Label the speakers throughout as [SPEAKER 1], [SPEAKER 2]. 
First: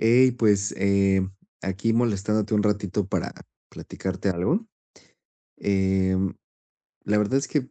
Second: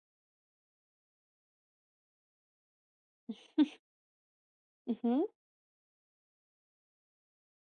[SPEAKER 1] Hey, pues aquí molestándote un ratito para platicarte algo.
[SPEAKER 2] Ujú,
[SPEAKER 1] Em, la verdad es que,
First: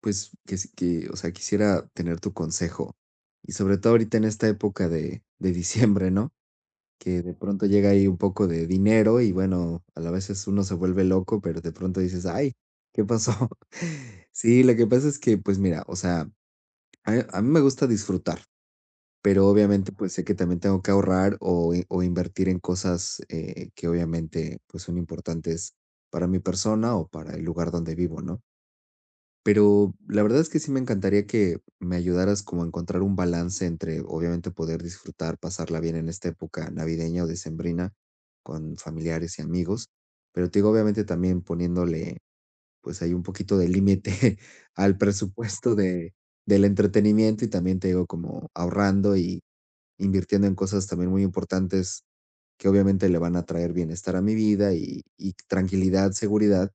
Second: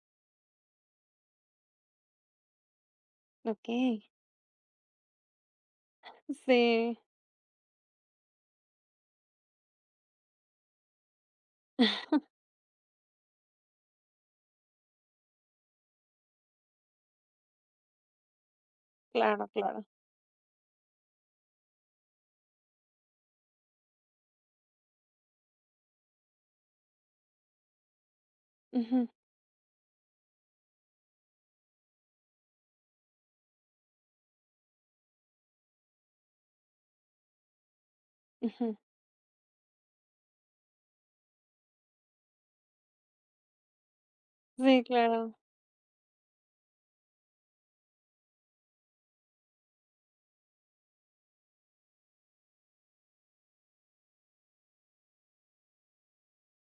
[SPEAKER 1] pues, que, si- que, o sea, quisiera tener tu consejo. Y sobre todo
[SPEAKER 2] okey.
[SPEAKER 1] ahorita en esta época de diciembre, ¿no?
[SPEAKER 2] Sí.
[SPEAKER 1] Que de pronto llega ahí un poco de dinero y bueno, a la veces uno se vuelve loco, pero de pronto dices, ay, ¿qué pasó? Sí, lo que pasa es que, pues mira, o sea, a mí me gusta disfrutar,
[SPEAKER 2] Claro,
[SPEAKER 1] pero
[SPEAKER 2] claro.
[SPEAKER 1] obviamente pues sé que también tengo que ahorrar o invertir en cosas que obviamente pues son importantes para mi persona o para el lugar donde vivo, ¿no?
[SPEAKER 2] Ujú,
[SPEAKER 1] Pero la verdad es que sí me encantaría que me ayudaras como a encontrar un balance entre obviamente poder disfrutar, pasarla bien en esta época navideña o decembrina
[SPEAKER 2] ujú.
[SPEAKER 1] con familiares y amigos, pero te digo obviamente también poniéndole pues ahí un poquito de límite
[SPEAKER 2] Sí,
[SPEAKER 1] al
[SPEAKER 2] claro.
[SPEAKER 1] presupuesto de, del entretenimiento y también te digo como ahorrando y invirtiendo en cosas también muy importantes que obviamente le van a traer bienestar a mi vida y tranquilidad, seguridad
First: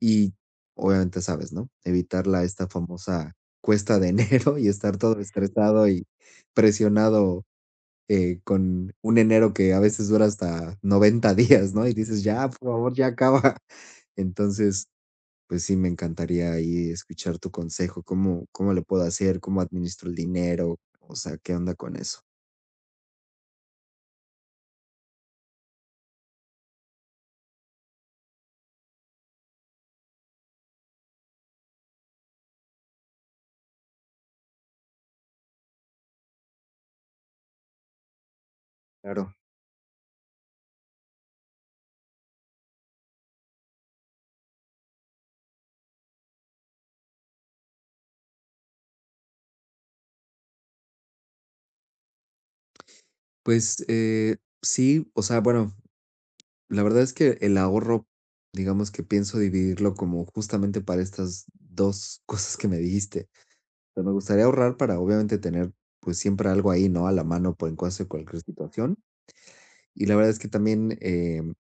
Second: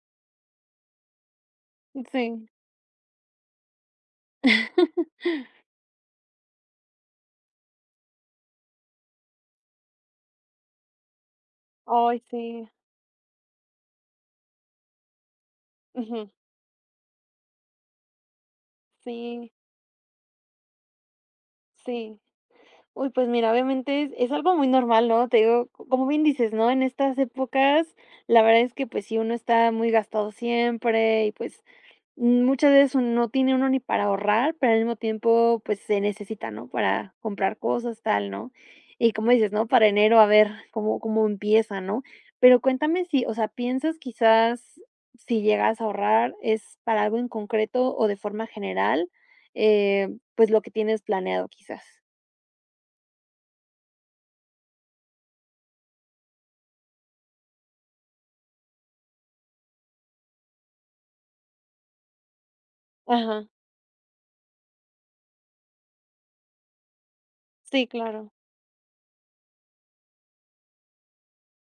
[SPEAKER 1] y obviamente sabes, ¿no? Evitar la
[SPEAKER 2] Sí.
[SPEAKER 1] esta famosa cuesta de enero y estar todo estresado y presionado, con un enero que a veces dura hasta 90 días, ¿no? Y
[SPEAKER 2] Ay,
[SPEAKER 1] dices: "Ya, por
[SPEAKER 2] sí.
[SPEAKER 1] favor, ya acaba". Entonces, pues sí, me
[SPEAKER 2] Ujú.
[SPEAKER 1] encantaría ahí escuchar tu consejo, ¿cómo le puedo hacer?
[SPEAKER 2] Sí,
[SPEAKER 1] ¿Cómo administro el dinero? O sea, ¿qué onda con
[SPEAKER 2] sí.
[SPEAKER 1] eso?
[SPEAKER 2] Uy, pues mira, obviamente es algo muy normal, ¿no? Te digo, como bien dices, ¿no? En estas épocas, la verdad es que, pues si uno está muy gastado siempre y, pues, muchas veces no tiene uno ni para ahorrar, pero al mismo tiempo, pues, se necesita, ¿no?, para comprar cosas, tal, ¿no? Y como
[SPEAKER 1] Claro.
[SPEAKER 2] dices, ¿no?, para enero a ver cómo empieza, ¿no? Pero cuéntame si, o sea, piensas quizás si llegas a ahorrar, ¿es para algo en concreto o de forma general? Eh, pues, lo que tienes planeado, quizás.
[SPEAKER 1] Pues, sí, o sea, bueno, la verdad es que el ahorro, digamos que pienso dividirlo como justamente para estas 2 cosas que me dijiste.
[SPEAKER 2] Ajá.
[SPEAKER 1] O sea, me gustaría ahorrar para, obviamente, tener, pues, siempre algo ahí, ¿no?, a la mano por en
[SPEAKER 2] Sí,
[SPEAKER 1] caso de
[SPEAKER 2] claro.
[SPEAKER 1] cualquier situación. Y la verdad es que también,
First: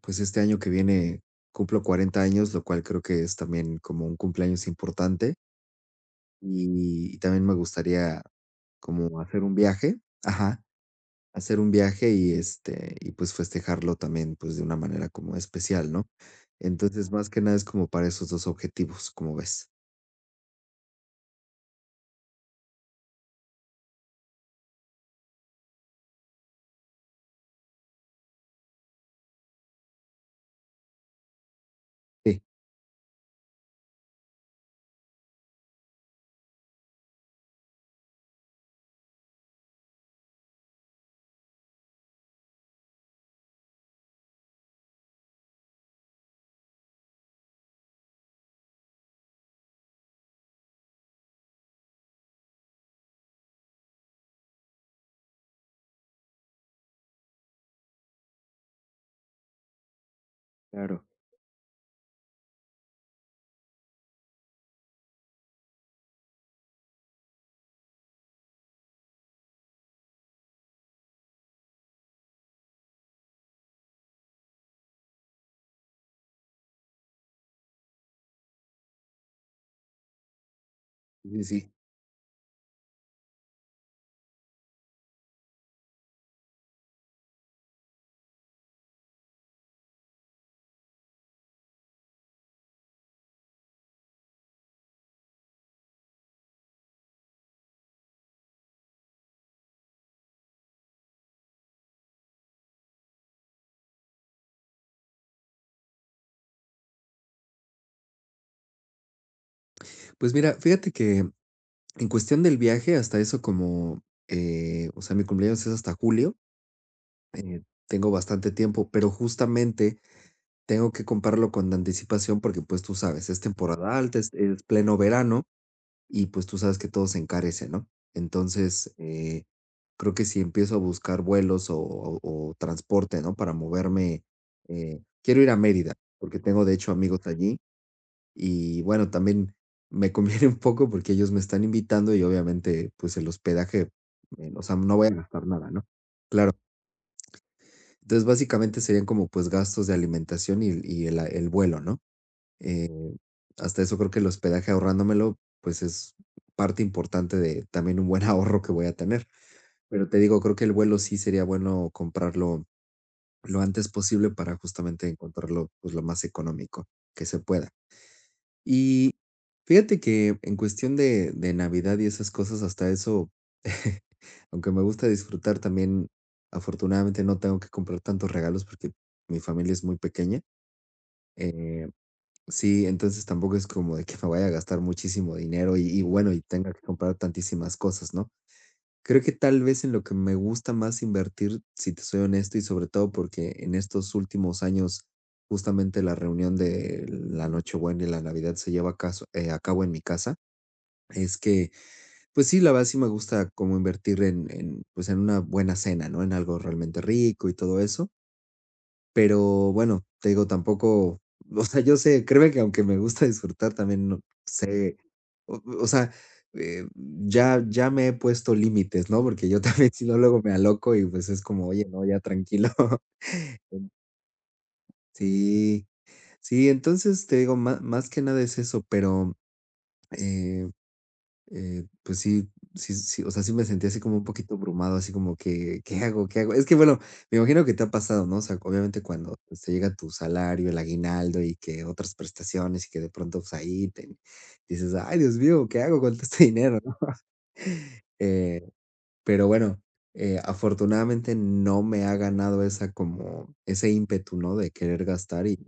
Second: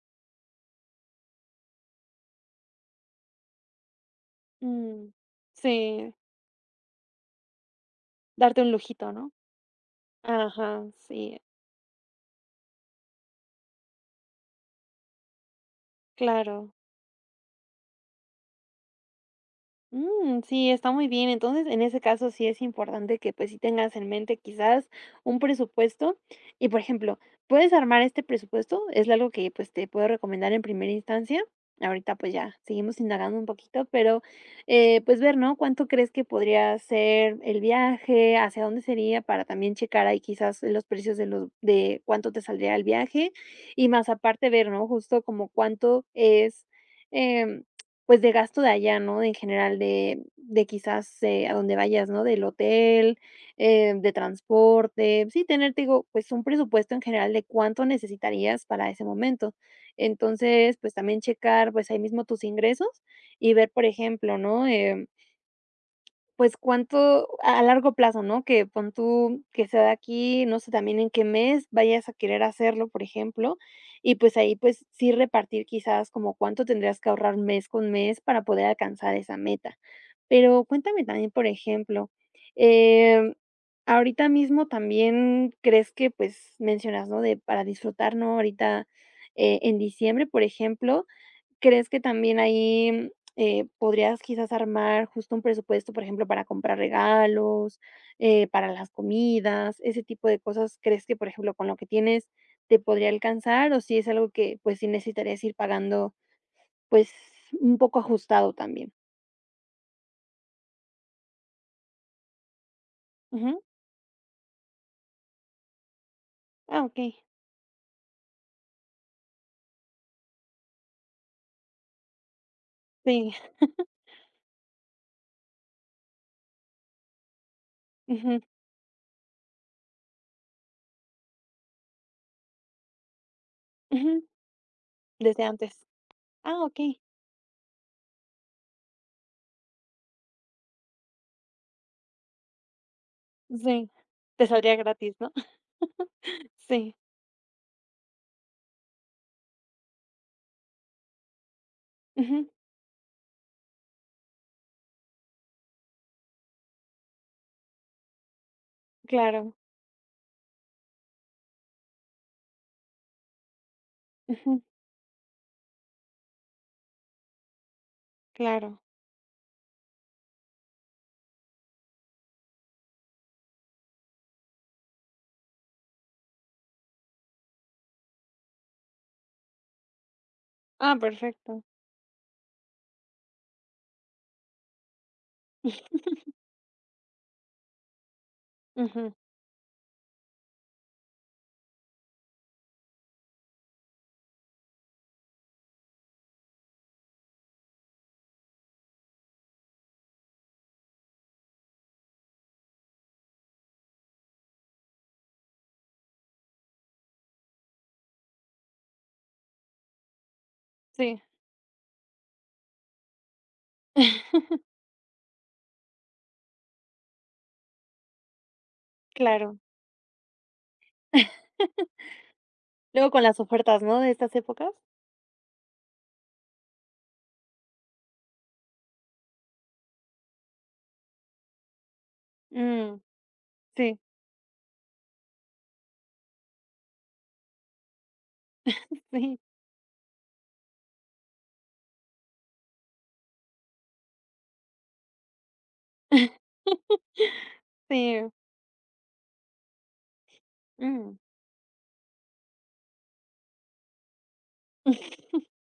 [SPEAKER 1] pues, este año que viene cumplo 40 años, lo cual creo que es también como un cumpleaños
[SPEAKER 2] Mm.
[SPEAKER 1] importante,
[SPEAKER 2] Sí,
[SPEAKER 1] y también me gustaría
[SPEAKER 2] darte un lujito,
[SPEAKER 1] como
[SPEAKER 2] ¿no?
[SPEAKER 1] hacer un viaje. Ajá.
[SPEAKER 2] Ajá, sí,
[SPEAKER 1] Hacer un viaje y, este, y pues festejarlo también, pues de una manera como especial, ¿no?
[SPEAKER 2] claro.
[SPEAKER 1] Entonces, más que nada es como para esos dos objetivos, como ves.
[SPEAKER 2] Mm, sí, está muy bien. Entonces, en ese caso sí es importante que pues sí tengas en mente quizás un presupuesto y, por ejemplo, puedes armar este presupuesto, es algo que pues te puedo recomendar en primera instancia. Ahorita pues
[SPEAKER 1] Sí.
[SPEAKER 2] ya seguimos indagando un poquito, pero pues ver, ¿no? ¿Cuánto crees que podría ser el viaje? ¿Hacia dónde sería? Para también checar ahí quizás los precios de cuánto te saldría el viaje y más aparte ver, ¿no? Justo como cuánto es em, pues, de gasto de allá, ¿no? de En general de quizás, a donde vayas, ¿no? Del hotel, de transporte. Sí, tener, te digo, pues, un presupuesto en general de cuánto necesitarías para ese momento. Entonces, pues,
[SPEAKER 1] Claro.
[SPEAKER 2] también checar, pues, ahí mismo tus ingresos y ver, por ejemplo, ¿no? Pues, cuánto a largo plazo, ¿no? Que pon tú que sea de aquí, no sé, también en qué mes vayas a querer hacerlo, por ejemplo, y, pues, ahí, pues, sí repartir quizás como cuánto tendrías que ahorrar mes con mes para poder alcanzar esa meta. Pero cuéntame también,
[SPEAKER 1] Sí,
[SPEAKER 2] por
[SPEAKER 1] sí.
[SPEAKER 2] ejemplo, em, ahorita mismo también crees que, pues, mencionas, ¿no? De para disfrutar, ¿no? Ahorita, en diciembre, por ejemplo, ¿crees que también ahí, podrías quizás armar justo un presupuesto, por ejemplo, para comprar regalos, para las comidas, ese tipo de cosas? ¿Crees que, por ejemplo, con lo que tienes te podría alcanzar o si es algo que, pues, sí necesitarías ir pagando, pues, un poco ajustado también?
[SPEAKER 1] Pues mira, fíjate que en cuestión del viaje, hasta eso
[SPEAKER 2] Ujú.
[SPEAKER 1] como, o sea, mi cumpleaños es hasta julio,
[SPEAKER 2] Ah, okey.
[SPEAKER 1] eh, tengo bastante tiempo, pero justamente tengo que comprarlo con anticipación porque pues tú sabes,
[SPEAKER 2] Sí.
[SPEAKER 1] es temporada alta, es pleno verano, y pues tú sabes que todo se encarece, ¿no?
[SPEAKER 2] Ujú,
[SPEAKER 1] Entonces, creo que si empiezo a buscar vuelos o transporte, ¿no? Para moverme,
[SPEAKER 2] ujú,
[SPEAKER 1] quiero
[SPEAKER 2] desde
[SPEAKER 1] ir a
[SPEAKER 2] antes.
[SPEAKER 1] Mérida, porque
[SPEAKER 2] Ah,
[SPEAKER 1] tengo de hecho
[SPEAKER 2] okey.
[SPEAKER 1] amigos allí y bueno, también me conviene un poco porque ellos me están invitando y obviamente pues el
[SPEAKER 2] Sí.
[SPEAKER 1] hospedaje,
[SPEAKER 2] Te
[SPEAKER 1] o
[SPEAKER 2] saldría
[SPEAKER 1] sea, no voy a
[SPEAKER 2] gratis, ¿no?
[SPEAKER 1] gastar nada, ¿no? Claro.
[SPEAKER 2] Sí.
[SPEAKER 1] Entonces, básicamente serían como pues gastos de alimentación y el vuelo, ¿no?
[SPEAKER 2] Ujú,
[SPEAKER 1] Eh, hasta eso creo que el hospedaje ahorrándomelo, pues es parte importante de también un buen ahorro que voy a tener.
[SPEAKER 2] claro.
[SPEAKER 1] Pero te digo, creo que el vuelo sí sería bueno comprarlo lo antes posible para
[SPEAKER 2] Ujú,
[SPEAKER 1] justamente encontrarlo pues lo más económico que se pueda.
[SPEAKER 2] claro.
[SPEAKER 1] Y fíjate que en cuestión de Navidad y esas cosas, hasta eso, aunque me gusta disfrutar también, afortunadamente no tengo que comprar tantos regalos porque mi familia es muy pequeña.
[SPEAKER 2] Ah, perfecto.
[SPEAKER 1] eh, Sí, entonces tampoco es como de que me vaya a gastar muchísimo dinero y bueno, y tenga que comprar tantísimas cosas, ¿no?
[SPEAKER 2] Ujú,
[SPEAKER 1] Creo que tal vez en lo que me gusta más invertir, si te soy honesto, y sobre todo porque en estos últimos años, justamente la reunión de la Nochebuena y la Navidad se lleva a cabo en mi casa, es que, pues sí, la verdad sí me gusta como invertir en, pues en una buena cena, ¿no? En algo realmente rico y todo eso pero bueno, te digo,
[SPEAKER 2] sí.
[SPEAKER 1] tampoco, o sea, yo sé, créeme que aunque me gusta disfrutar, también no sé, o sea, ya me he puesto límites, ¿no? Porque
[SPEAKER 2] Claro.
[SPEAKER 1] yo también, si no, luego me aloco y, pues, es como: "Oye, no, ya tranquilo".
[SPEAKER 2] Luego con las ofertas, ¿no?, de estas épocas.
[SPEAKER 1] Sí, sí, entonces, te digo, má más que nada es eso, pero, eh pues sí, sí,
[SPEAKER 2] Mm,
[SPEAKER 1] sí, o sea, sí me sentí
[SPEAKER 2] sí,
[SPEAKER 1] así como un poquito abrumado, así como que, ¿qué hago? ¿Qué hago? Es que bueno, me imagino que te ha pasado, ¿no? O sea, obviamente
[SPEAKER 2] sí,
[SPEAKER 1] cuando pues, te llega tu salario, el aguinaldo y que otras prestaciones y que de pronto pues ahí te dices, ay, Dios mío, ¿qué hago con todo este dinero? ¿No?
[SPEAKER 2] sí,
[SPEAKER 1] Eh, pero bueno,
[SPEAKER 2] mm,
[SPEAKER 1] afortunadamente no me ha ganado esa como ese ímpetu, ¿no? De querer gastar y,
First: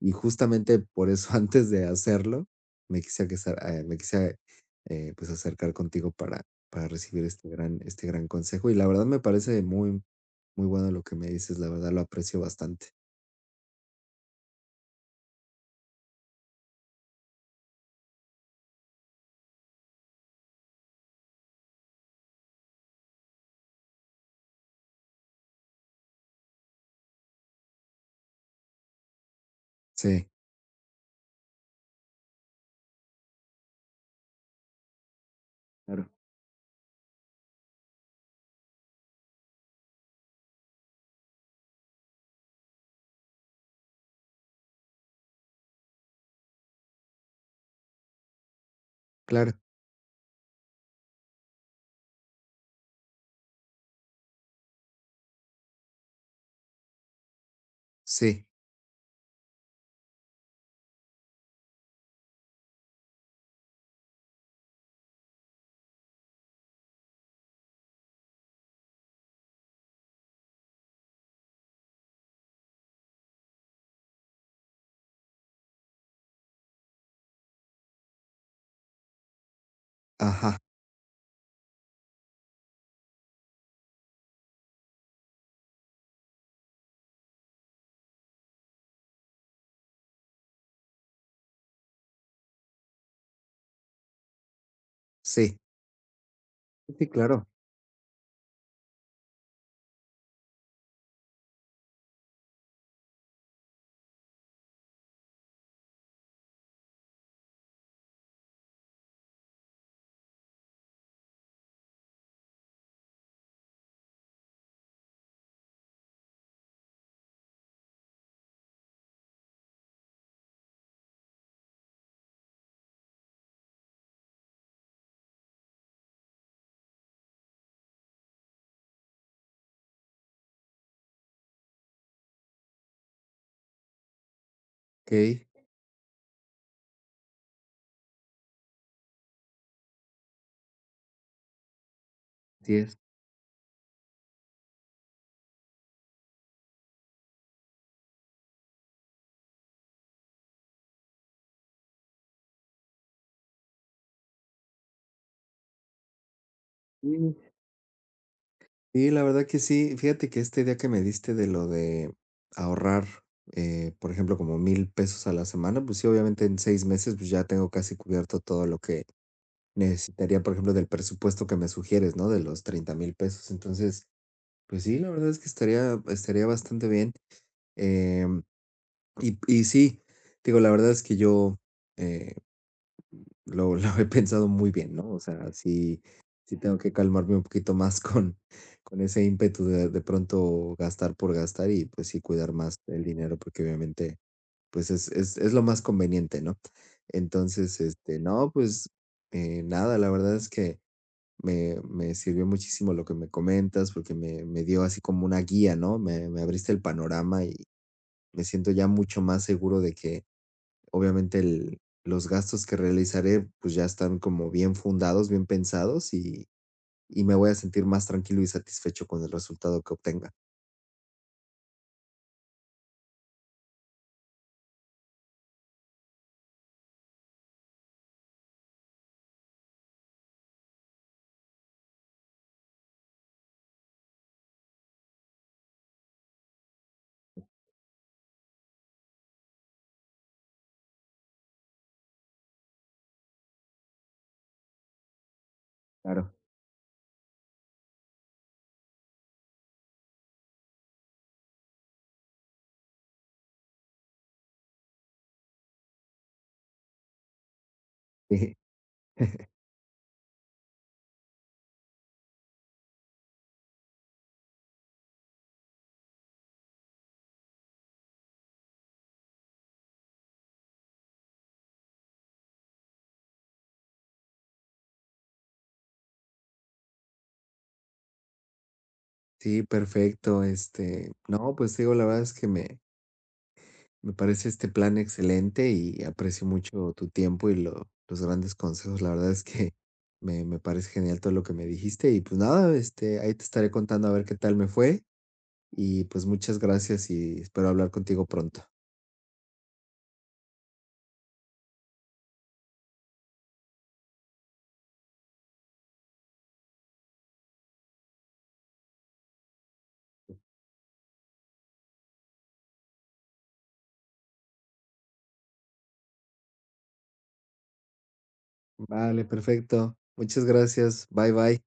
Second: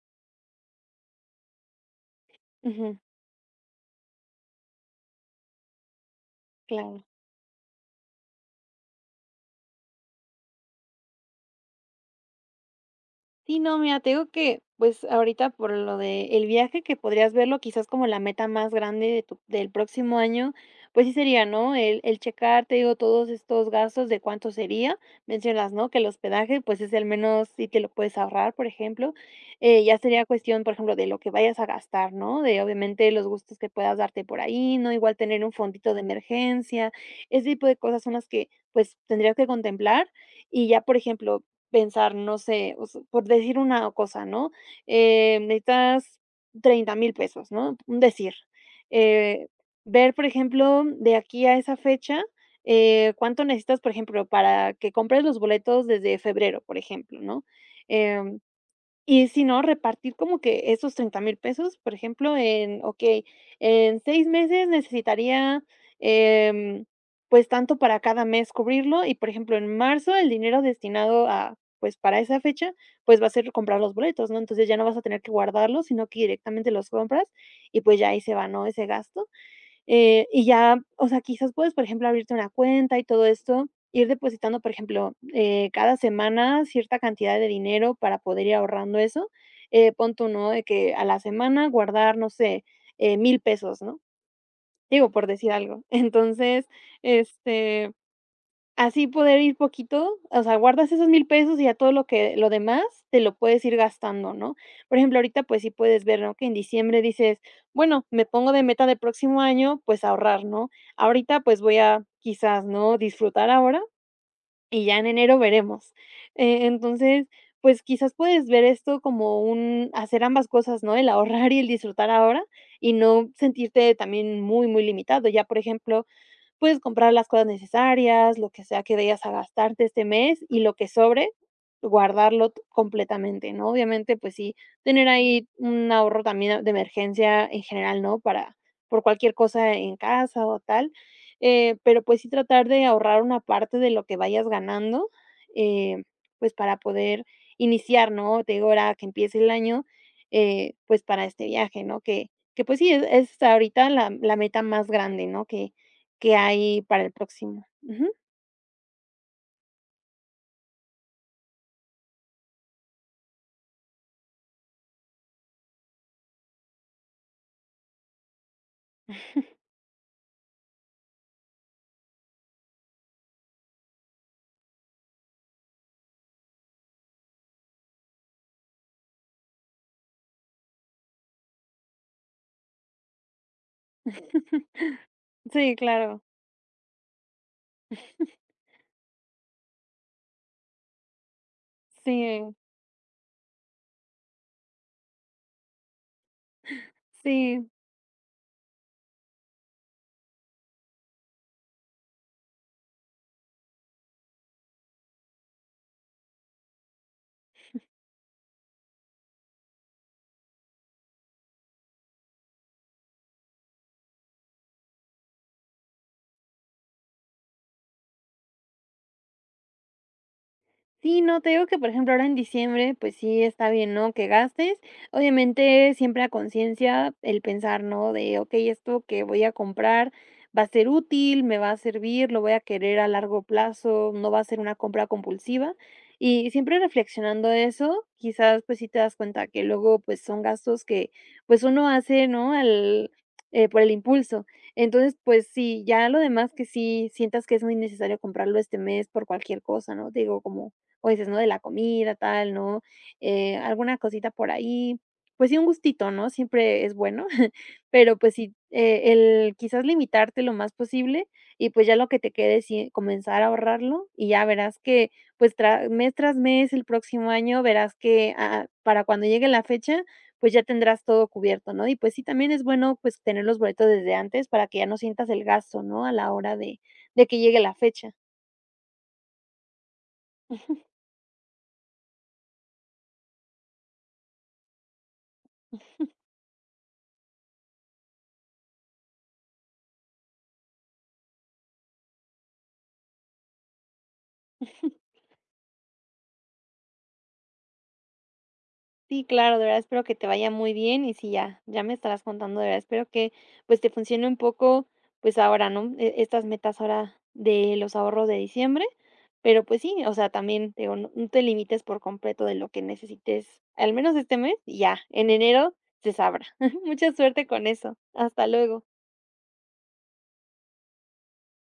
[SPEAKER 1] y justamente por eso antes de hacerlo
[SPEAKER 2] ujú,
[SPEAKER 1] me quise, pues acercar contigo para
[SPEAKER 2] claro.
[SPEAKER 1] recibir este gran consejo y la verdad me parece muy, muy bueno lo que me dices, la verdad lo aprecio bastante.
[SPEAKER 2] Sí, no, mira, te digo que, pues, ahorita por lo de el viaje, que podrías verlo quizás como la meta más grande de tu del próximo año, pues sí sería, ¿no? El checar, te digo, todos estos gastos de cuánto sería. Mencionas, ¿no? Que el hospedaje, pues, es el menos, si te lo puedes ahorrar, por ejemplo. Ya sería
[SPEAKER 1] Sí,
[SPEAKER 2] cuestión, por ejemplo, de lo que vayas a gastar, ¿no? De, obviamente, los gustos que puedas darte por ahí, ¿no? Igual tener un fondito de
[SPEAKER 1] claro,
[SPEAKER 2] emergencia. Ese tipo de cosas son las que, pues, tendrías que contemplar. Y ya, por ejemplo, pensar, no sé, o sea, por decir una cosa, ¿no? Necesitas 30,000 pesos, ¿no? Un decir. Eh,
[SPEAKER 1] claro,
[SPEAKER 2] Ver, por ejemplo, de aquí a esa fecha, cuánto necesitas, por ejemplo, para que compres los boletos desde febrero, por ejemplo, ¿no? Em,
[SPEAKER 1] sí,
[SPEAKER 2] y si no, repartir como que esos 30,000 pesos, por ejemplo, en, okey, en 6 meses necesitaría, em, pues, tanto para cada mes cubrirlo y, por ejemplo, en marzo el dinero destinado a, pues, para esa fecha, pues, va a ser comprar los boletos, ¿no? Entonces, ya no vas a tener que guardarlos, sino que directamente los compras y, pues, ya ahí se va, ¿no?, ese gasto. Y
[SPEAKER 1] ajá,
[SPEAKER 2] ya, o sea, quizás puedes, por ejemplo, abrirte una cuenta y todo esto, ir depositando, por ejemplo, cada semana cierta cantidad de dinero para poder ir ahorrando eso. Pon tú, ¿no? De que a la semana guardar, no sé, 1000 pesos, ¿no? Digo, por decir
[SPEAKER 1] sí,
[SPEAKER 2] algo. Entonces,
[SPEAKER 1] sí, claro,
[SPEAKER 2] este, así poder ir poquito, o sea, guardas esos 1000 pesos y ya todo lo demás te lo puedes ir gastando, ¿no? Por ejemplo, ahorita, pues sí puedes ver, ¿no? Que en diciembre dices: "Bueno, me pongo de meta de próximo año, pues ahorrar", ¿no? Ahorita, pues voy a quizás, ¿no? Disfrutar ahora y ya en enero veremos. Entonces, pues quizás puedes ver esto como un hacer ambas cosas, ¿no? El ahorrar y el disfrutar ahora y no sentirte también muy, muy limitado. Ya, por ejemplo, puedes comprar las cosas necesarias, lo que sea que vayas a gastarte este mes y lo que sobre, guardarlo completamente, ¿no? Obviamente, pues sí, tener
[SPEAKER 1] ok,
[SPEAKER 2] ahí un ahorro también de emergencia en general, ¿no? Para por cualquier cosa en casa o tal. Pero pues sí tratar
[SPEAKER 1] así
[SPEAKER 2] de
[SPEAKER 1] es.
[SPEAKER 2] ahorrar una parte de lo que vayas ganando, eh, pues para poder iniciar, ¿no? Te digo, ahora que empiece el año, pues para este viaje, ¿no? Que pues sí, es ahorita la meta más grande, ¿no? Que hay para el próximo. Ujú.
[SPEAKER 1] Sí, la verdad que sí. Fíjate que esta idea que me diste de lo de ahorrar, por ejemplo, como 1,000 pesos a la semana, pues sí, obviamente en 6 meses pues ya tengo casi cubierto todo lo que necesitaría, por ejemplo, del presupuesto que me sugieres, ¿no? De los 30,000 pesos. Entonces, pues sí, la verdad es que estaría bastante bien. Em, y sí, digo, la verdad es que yo, eh, lo he pensado muy bien, ¿no? O sea,
[SPEAKER 2] Sí,
[SPEAKER 1] sí
[SPEAKER 2] claro.
[SPEAKER 1] sí tengo que calmarme un poquito más con ese ímpetu de pronto gastar por gastar y, pues, sí cuidar
[SPEAKER 2] Sí,
[SPEAKER 1] más el dinero, porque obviamente, pues, es lo más conveniente, ¿no?
[SPEAKER 2] sí.
[SPEAKER 1] Entonces, este, no, pues, nada, la verdad es que me sirvió muchísimo lo que me comentas, porque me dio así como una guía, ¿no? Me abriste el panorama y me siento ya mucho más seguro de que obviamente, el los gastos que realizaré, pues, ya están como bien fundados, bien pensados, y me voy a sentir más tranquilo y satisfecho con el resultado que obtenga.
[SPEAKER 2] Sí, no, te digo que, por ejemplo, ahora en diciembre, pues sí está bien, ¿no?, que gastes. Obviamente, siempre a conciencia el pensar, ¿no?, de: "Okey, esto que voy a comprar va a ser útil, me va a servir, lo voy a querer a largo plazo, no va a ser una compra compulsiva". Y siempre reflexionando eso, quizás, pues sí te das cuenta que luego, pues, son gastos que, pues, uno hace, ¿no?, al por el impulso. Entonces, pues sí, ya lo
[SPEAKER 1] Claro.
[SPEAKER 2] demás que sí sientas que es muy necesario comprarlo este mes por cualquier cosa, ¿no? Te digo, como o dices, ¿no? De la comida, tal, ¿no? Alguna cosita por ahí. Pues sí, un gustito, ¿no? Siempre es bueno, pero pues sí,
[SPEAKER 1] Sí,
[SPEAKER 2] el quizás limitarte lo más posible y pues ya lo que te quede, sí, comenzar a ahorrarlo y ya verás que pues mes tras mes, el próximo año, verás que para cuando llegue la fecha, pues ya tendrás todo cubierto, ¿no? Y pues sí, también es bueno pues tener los boletos desde antes para que ya no sientas el gasto, ¿no? A la hora de que llegue la fecha.
[SPEAKER 1] sí, perfecto, este, no, pues, digo, la verdad es que me parece este plan excelente y aprecio mucho tu tiempo y lo los grandes consejos. La verdad es que me parece genial todo lo que me dijiste y, pues, nada, este, ahí te estaré contando a ver qué tal me fue y, pues, muchas gracias y espero hablar contigo pronto.
[SPEAKER 2] Sí, claro, de verdad espero que te vaya muy bien y sí, ya, ya me estarás contando, de verdad espero que pues te funcione un poco pues ahora, ¿no? Estas metas ahora de los ahorros de diciembre, pero pues sí, o sea, también te digo, no, no te limites por completo de lo que necesites, al menos este mes, y ya, en enero se sabrá. Mucha suerte con eso. Hasta luego.
[SPEAKER 1] Vale, perfecto. Muchas gracias. Bye, bye.